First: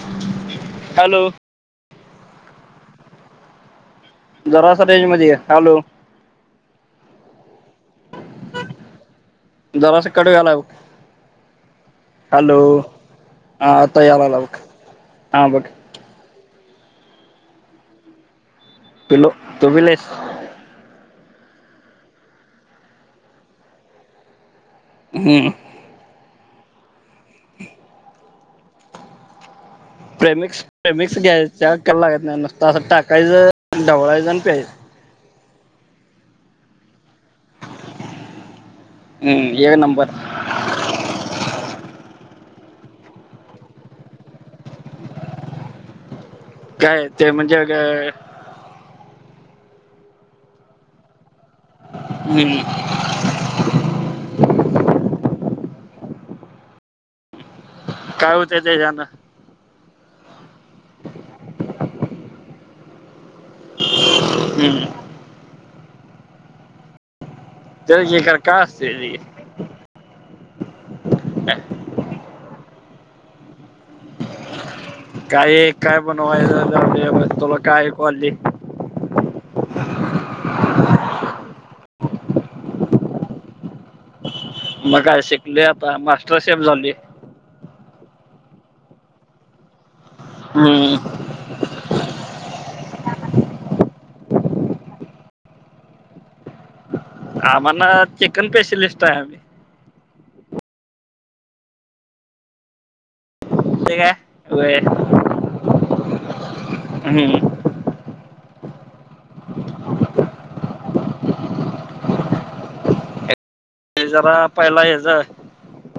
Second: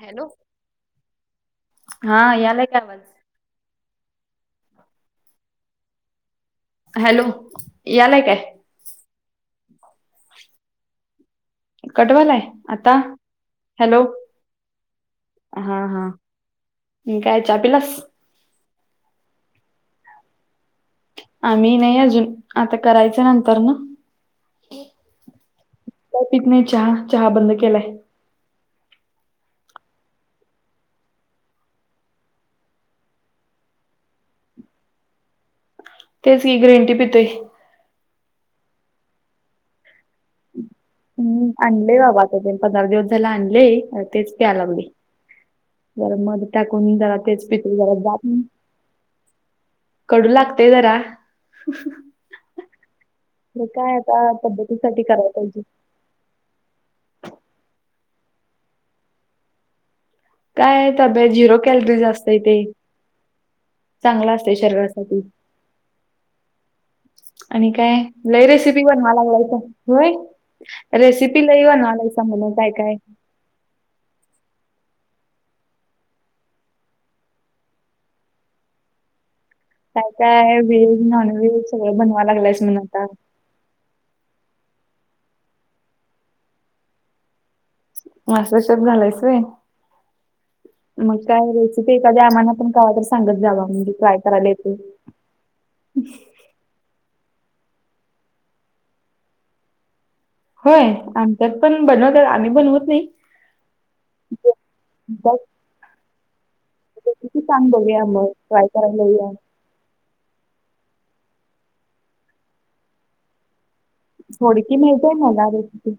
Hello,, hello हा यालाय काय आवाज? जरासा रेंज मध्ये ये,,, हॅलो. हॅलो,, यालाय काय? जरासं कट व्हालाय बग कट व्हालाय,, आता,,, हा हॅलो,, आता यायला लागला बघ हा हा. आणी काय च्या पिलास? पिलो,, तु पिलेस आम्ही नाही अजून,, आता करायच नंतर नं हम्म लय पित नाही चहा, चहा बंद केलाय. प्रेमिक्स, प्रेमिक्स घ्यायच्या चा करायला लागत नाही, नुसता असं टाकायचं, ढवळायचं आणि प्यायचं. तेच की ग्रीन टी पितोय. हम्म एक नंबर. हम्म आणलेय बाबा आता पंधरा दिवस झालं आणलय,, आता तेच प्या लागलय. जरा मध टाकून काय जरा ते तेच म्हणजे पितो जरा अं, जात नी. कडू लागतेय जरा. हम्म, खर काय आता तब्बेती साठी करायला पाहिजे. काय होत तेजान? काय तब्येत झिरो कॅलरी असतंय तेे. चांगल असतंय हम्म शरीरासाठी. आणि काय तर हे कर लय काय रेसिपी असते ते? बनवलाईस होय रेसिपी लई बनवलाईसा. चांगलं काय? काय? [unintelligible] काय काय व्हेज नॉन व्हेज सगळं बनवाया लागलं स म्हण आता मग काय शिकलोय आता मास्टरशेफ झालोय. मास्टर शेफ झालायस व्हय? हम्म मग काय रेसिपी एखादी आम्हाला पण कवा तर सांगत जावा? म्हणजे ट्राय करायला येते. आम्हाना चिकन स्पेशालिस्ट हाय आम्ही. होय आमच्यात पण बनवतात आम्ही बनवत नाही. ठीक आहे व्हय [unintelligible] किती हम्म सांग बघूया मग ट्राय करायला येऊया. ते जरा थोडकी पहिला माहिती ह्याच आहे काय मला रेसिपी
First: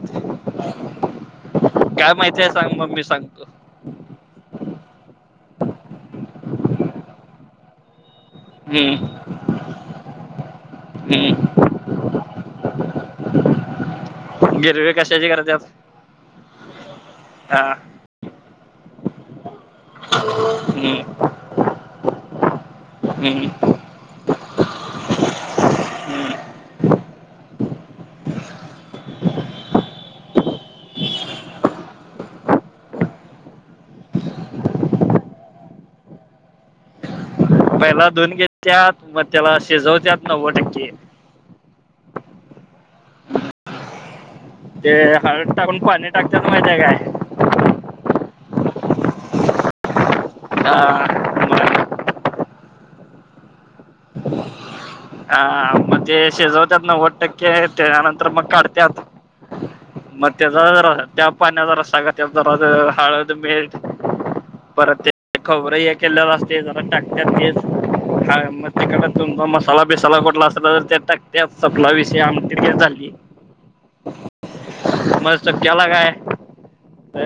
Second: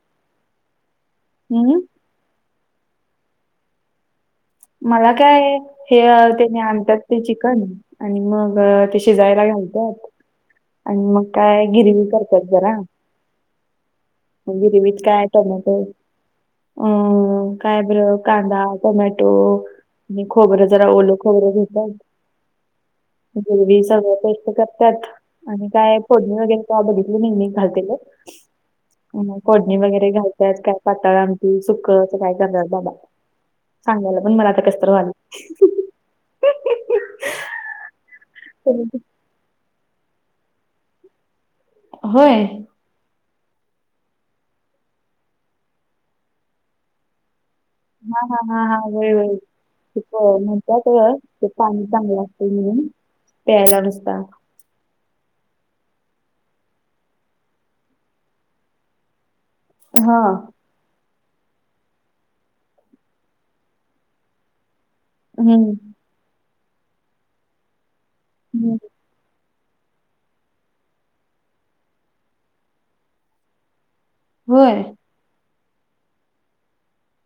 हम्म माहिती आहे. सांग मग? मी सांगतो. मला काय हे त्यानी आणत्यात ते चिकन आणि मग अ ते हम्म शिजयला घालत्यात. आणि मग हम्म काय गिरवी करत्यात जरा गिरवी गिरवीत काय कशाची करत्यात टोमॅटो अ हा काय ब्र कांदा टोमॅटो आणि खोबरं जरा हम्म ओल खोबर घेतात हम्म गिरवी सगळं पेष्ट करत तात आणि काय फोडणी हम्म वगैरे काय बघितली नाही मी घालत्याल. अन् फोडणी वगैरे घालत्यात काय पाताळ आमटी सुक असं काय करत्यात बाबा सांगायला पण मला आता कसतर व्हायलं. पहिला धुवून घेत्यात मग त्याला शिजवत्यात नव्वद टक्के होय? ते हळद टाकून पाणी टाकत्यात माहिती आहे काय? हा हा हा व्हय व्हय ते म्हणत्यात. हा ते पाणी मग चांगलं असत म्हणून प्यायला नुसता. हा हा म्हणजे शिजवत्यात नव्वद टक्के त्यानंतर मग काढत्यात. हा मग त्याचजा राह त्या पाण्याचा रस्सा करत्यात जारास हळद मीठ परत ते हम्म खोबर ये केलेला असते जरा टाकत्यात तेच हम्म मग तुम मस्त तावा बिस्वा आसला तर टक्त्यात. संपला विषय आमटी तयार झाली. होय. मस्त केला काय अ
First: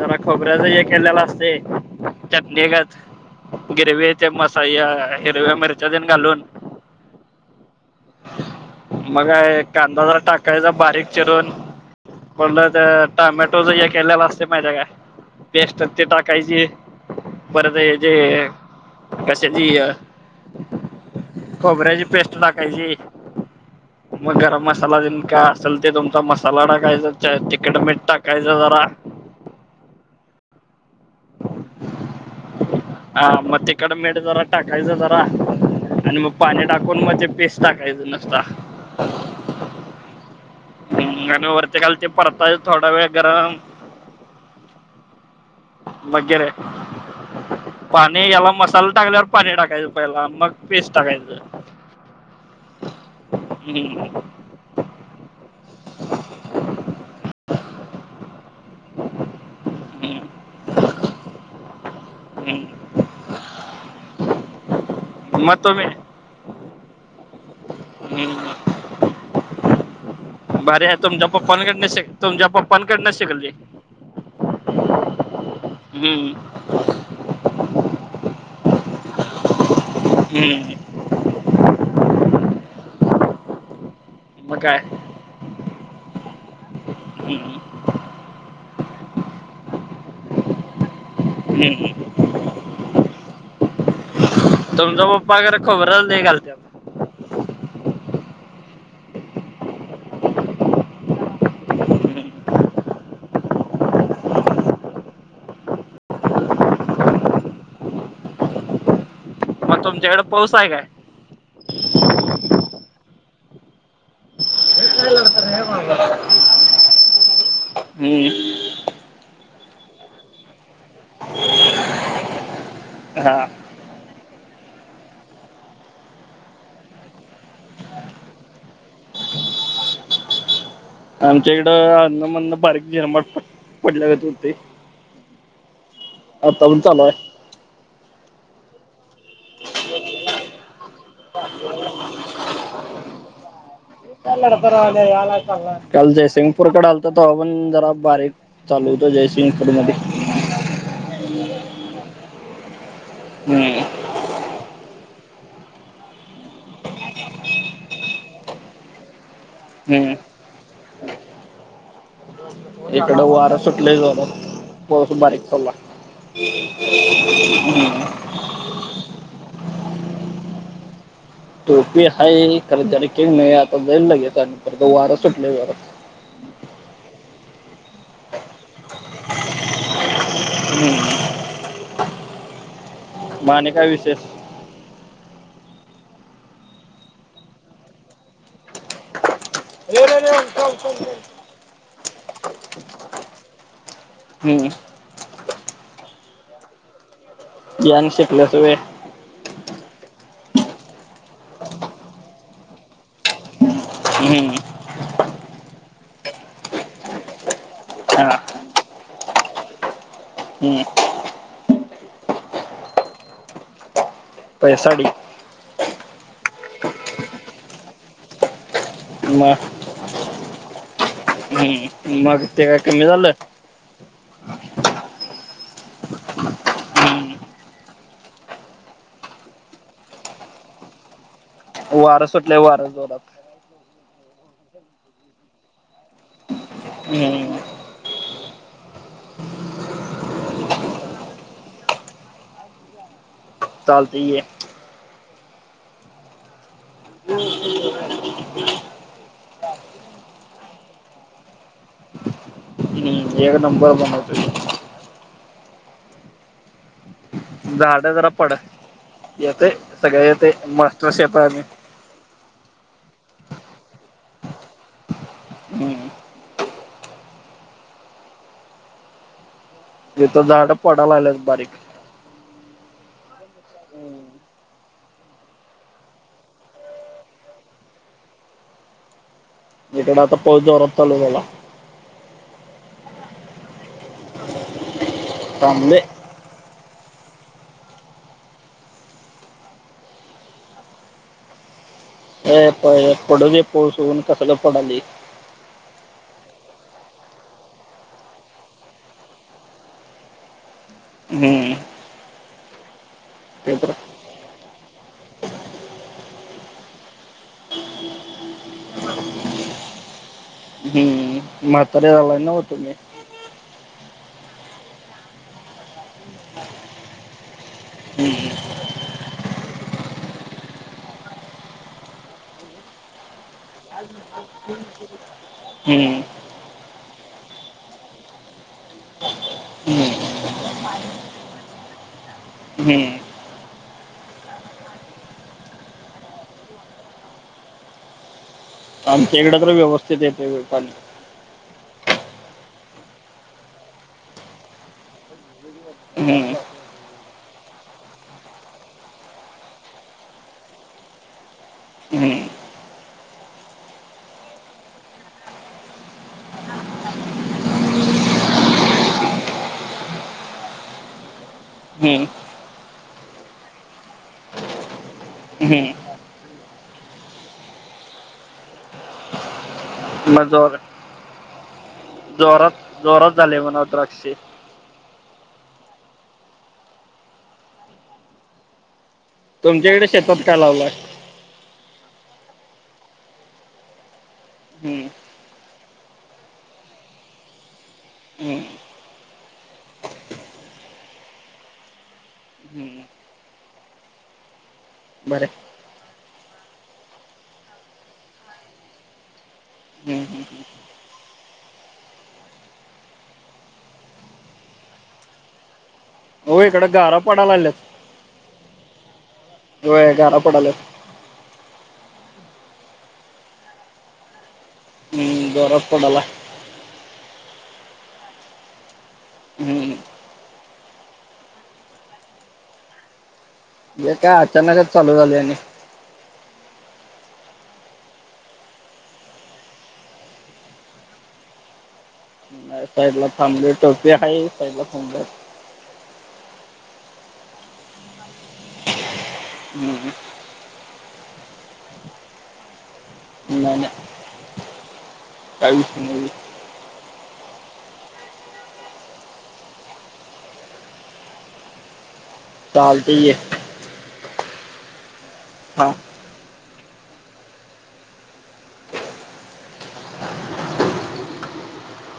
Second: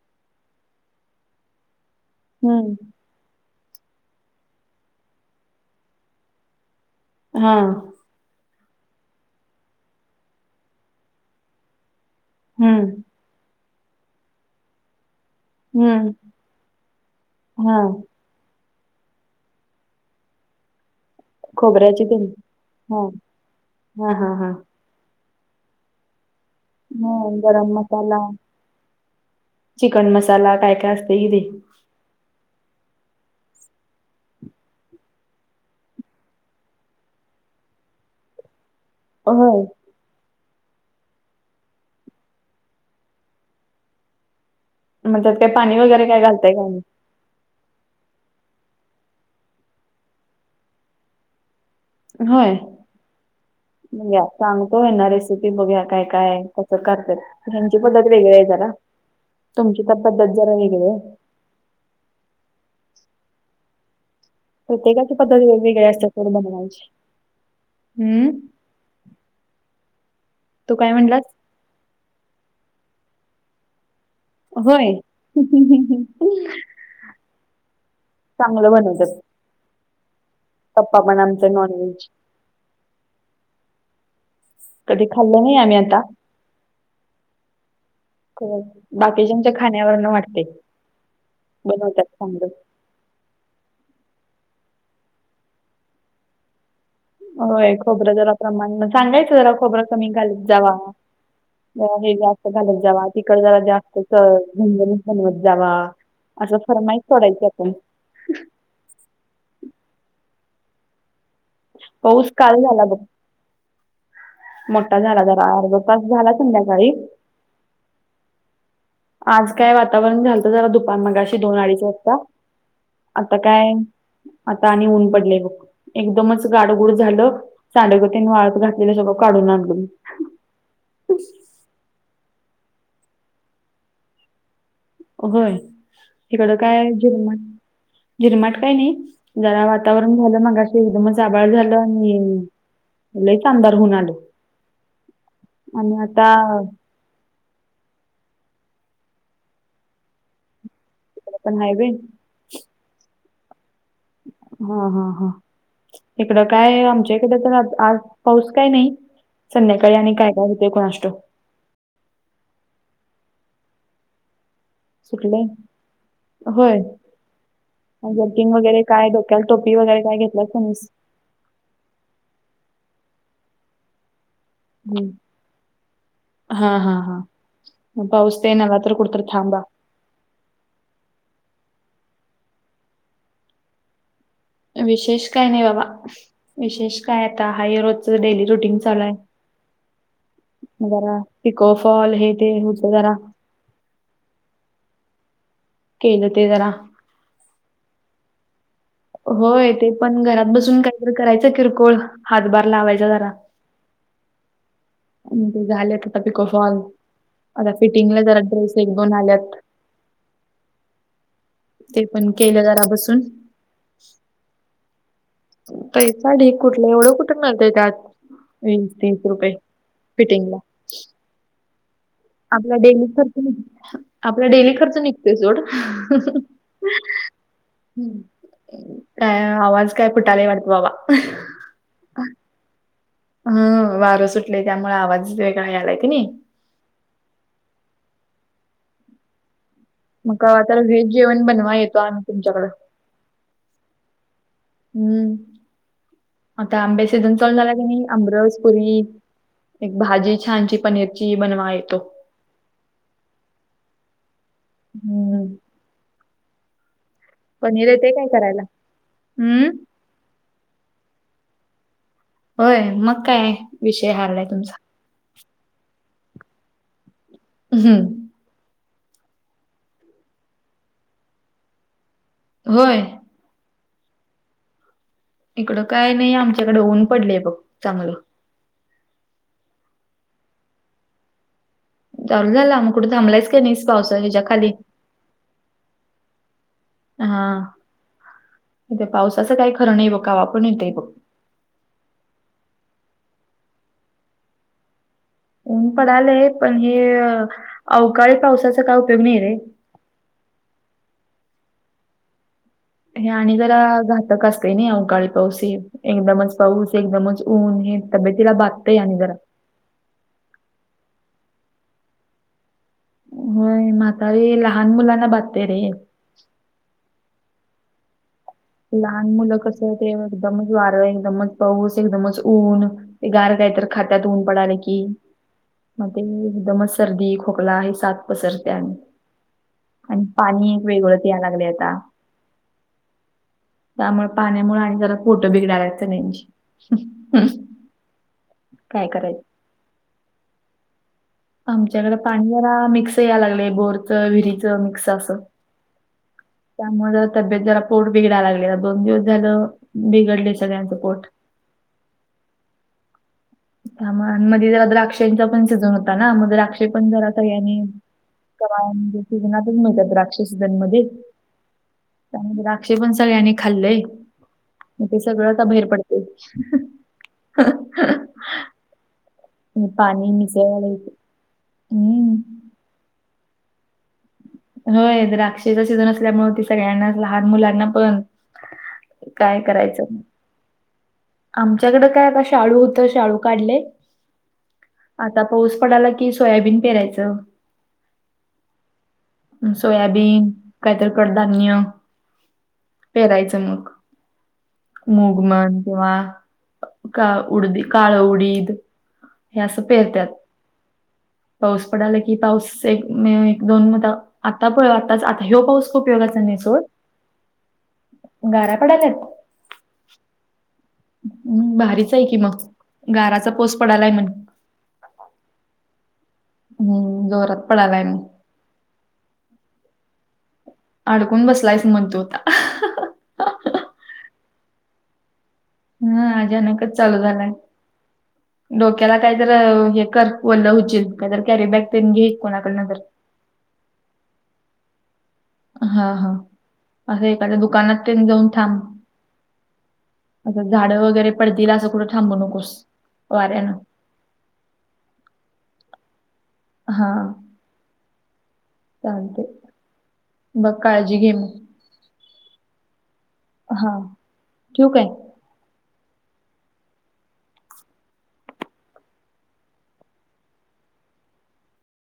जरा खोबऱ्याच हे केलेल्या असतेय‌- चटणी हम्म घात गिरवी ते मसा ह्य हिरव्या मिरच्या तेन घालून हा मग काय कांदा जरा टाकायचा बारीक चिरून बोललं हम्म तर टॉमॅटोच हे केलेल्या असतेया माहिती ये काय पेस्ट ते हम्म टाकायची परत हा जे जे कशाची खोबऱ्याची पेस्ट टाकायची हा हा हा मग हा गरम मसाला मसाला तेन काय असल ते तुमचा मसाला हो टाकायचा गरम तिखट मीठ मसाला टाकायचं जरा चिकन मसाला काय काय असते की ते हा मग तिखट मीठ जरा टाकायचा जरा आणि मग पाणी टाकून मग ते पेस्ट टाकायचं नुसता होय. आणि वरती खाली ते परतायच थोडा वेळ गरम मग त्यात काय पाणी वगैरे काय घालंताय काय नाही. पाणी याला मसाला टाकल्यावर पाणी टाकायचं पहिला मग पेस्ट टाकायचं. होय हम्म, या सांगतोय यांना रेसिपी बघूया काय काय कसं करत्यात ह्यांची पद्धत वेगळी आहे जरा तुमची तर पद्धत जरा वेगळी आहे हम् प्रत्येकाची पद्धत मग वेगवेगळे तुम्ही असतात बनवायची हम्म तू भारी काय आहे म्हणलास तुमच्या पप्पांणकड शिक तुमच्या पप्पांनकडच शिकलोय. होय चांगलं बनवतात. हम्म पप्पा पण आमच नॉनव्हेज आमच्या नॉनव्हेज मग काय कधी खाल्लं नाही आम्ही आता हम्म, खर बाकीच्यांच्या खाण्यावरन वाटते. बनवतात हम्म चांगलं हम तुमचा पप्पा खरं खोबरं लय घालत्यात होय खोबरं जरा प्रमाण मग सांगायचं जरा खोबरं कमी घालीत जावा हे जास्त घालत जावा तिकट जरा जास्त स झणझणीत बनवत जावा असं फरमाईत पडायची आपण मग तुमच्याकड पाऊस काय? पाऊस काल झाला बघ मोठा झाला जरा अर्धा तास झाला संमध्याकाळी हम आज काय वातावरण झालतं जरा दुपार मग अशी दोन अडीज वाजता. हा आता काय आता आणि ऊन पडलेय बघ एकदमच गाडगुड झालं साांडेगतीनी वाळत घातलेलं सगळं काढून आणलो मी आमच्या इकडं अदन्न म्हदन्न बारीक झिरमाट पडले गत होतय. होय हिकडं पण काय चालू आहे जिरमाट झिरमाट काही नाही जरा वातावरण झालं मगाशी एकदमच आभाळ झालं ही आणि लईच अंधार होऊन आलं काय लडतर व्हायल्या याला आणि काल आता जयसिंगपूरकड आलत तव्हा पण जरा बारीक चालू होत जयसिंगपूर मध्ये- तिकड पण हाय व्हय हम्म हा हा हा इकडं काय आमच्या इकड तर आ आज पाऊस काय नाही. संध्याकाळी आणि काय हम्म काय होेते कुनासष्टोक इकड वार सुटलय जोरात. थोडासा बारीक सुटलंय चालू पडला. किंग वगैरे काय डोक्याला टोपी वगैरे काय घेतलास [unintelligible] टोपी हाय खरं जर्किंग नाही आता जाईल लगेच [unintelligible] हम्म. वारा सुटलय जोरात. हा हा हा पाऊस येणार आता कुठतरी थांबा. [inaudible] मा आणि काय विशेष? विशेष काय नाही बाबा, विशेष काय आता हाय रोजच डेली रुटीन चालू आहे. जरा हम्म पिको फॉल हे ते होत जरा. हम्म केल ते जरा. [unintelligible] शिकल्यास होय. होय ते पण घरात बसून काहीतरी करायचं किरकोळ हातभार लावायचा जरा. हम्म आणि ते झालेत आता पिको फॉल, आता फिटिंगला हा जरा ड्रेस एक दोन आल्यात. हम्म ते पण केल जरा बसून. पैसा ढीग पैसा ढिग कुठल एवढं कुठं मिळतंय त्यात, तीस रुपये फिटिंगला. हम्म, मग ते काय कमी झालं. आपल डेली खर्च निघतोय सोड. हम्म काय आवाज काय फुटालय वाटतं बाबा. वार सुटलंय वार जोरात. हम्म वारं सुटलय त्यामुळे आवाज वेगळा आलाय का नाही. हम्म मग कवा तर व्हेज जेवण बनवाय येतो, आम्ही तुमच्याकडं. चालतंय ये. हम्म आता आंब्याचा सीजन चालू झाला क नाही आमरस पुरी एक भाजी छान ची पनीरची बनवाय येतो. हम एक नंबर बनवतोय. हम्म पनीर झाड येतंय काय जरा पड, करायला? हम्म येतेय सगळं येतय मास्टर्स शेप आहे आम्ही. होय मग काय विषय हार्ड आहे तुमचा. हम्म हम इथं झाड पडाय लागल्यात बारीक. होय इकडं काय नाही आमच्याकडे ऊन पडलय बघ चांगलं. इकडं आता पाऊस जोरात चालू झाला. चालू झाला मग कुठ थांबलाय का नाहीस पाऊसा हिच्या खाली. थांबलोय. हा इथं पावसाचं काय खरं नाही बघ कवा पण येतय बघ‌. हे प-पडूदे पाऊस ऊन कशाला पडालंय. ऊन पडालेय पण हे अवकाळी पावसाचा काय उपयोग नाही रे. हम्म हे आणि जरा ते तर घातक असतंय नई अवकाळी पाऊस हे. एकदमच पाऊस एकदमच ऊन हे तब्येतीला बाधतंय आणि जरा. हम् म्हातारी झालाय नव्हं तूम्ही. होय म्हातारी लहान मुलांना बाधतंय रे. हम्म हम् लहान मुलं कसं ते एकदमच वारं एकदमच पाऊस एकदमच ऊन ते गार काय तर खात्यात ऊन पडालं की मग ते हम्म. एकदमचं सर्दी खोकला हि साथ पसरतीया. आणि हम्म. पाणी एक वेगळं यायला लागलंय आता. हम्म त्यामुळे पाण्यामुळे आणि जरा पोट बिघडाय लागल्यात आणि जरा सगळ्याची. आमच्या इकडं तर व्यवस्थतीत येतंय बाई पाणी. आमच्याकडे पाणी जरा मिक्स यायलागलय बोरचं विरीचं मिक्स असं हम्म हम्म त्यामुळं तब्येत जरा पोट बिडायला लागलंय दोन दिवस झालं बिघडलंय सगळ्यांचं पोट. हम्म त्यामुळं आन मध्ये जरा द्राक्षांचा पण सीझन होता ना मग द्राक्षे पण जरा सगळ्यांनी कवा हाय म्हणजे सीझनातच मिळत्यात द्राक्षे सीझन मध्ये हम्म. त्यामुळे द्राक्षे पण सगळ्यांनी खाल्लंय. मग ते सगळं आता बाहेर हम्म. पडतंय. पाणी मग जोर [unintelligible] हम् जोरात, जोरात झाले म्हणा द्राक्षे. होय द्राक्षेचा सीझन असल्यामुळे ते सगळ्यांनाच लहान मुलांना पण काय करायचं? तुमच्याकडं शेतात काय लावलाय? आमच्याकडं काय आता शाळू होतं, शाळू काढलय. हम्म. आता पाऊस पडाला की, सोयाबीन पेरायचं. हम्म. म सोयाबीन, काहीतरी कडधान्य, हम्म. पेरायचं मग मूग बरे म्हण किंवा का उडदी, काळं उडीद. हे असं हम्म पेरत्यात. हम्म हम् पाऊस पडाला की पाऊस एक, एक दोन मत आता प आता आता ह्यो पाऊस उपयोगाचा नाही हो सोड, इकडे गारा पडायला गारा पडाल्यात? व्हय गारा पडाल्यात. हम् भारीच आहे की मग गाराचा पाऊस पडालाय म्हण. ह जोरात पडालाय. हम्म जोरात पडालाय. हम्म अडकून बसलायस म्हण तू आता. हे काय अचानकच चालू झालय आणि, हम अचानकच चालू झालाय. डोक्याला कायतर हे कर ओलं होशील, कायतर कॅरी बॅग तेन घे कोणाकडन तर, थांबलोय टोपी हाय, साइडला थांबलोय. हा हा असं एखाद्या दुकानात तेन जाऊन थांब. हम्म आसं झाडं वगैरे पडतील आसं कुठं थांबू नकोस. नाही वाऱ्यानं नाही. काय विषय नाही. हां चालतय, बघ काळजी घे मग. चालतय ये. हा ठेवू काय? हा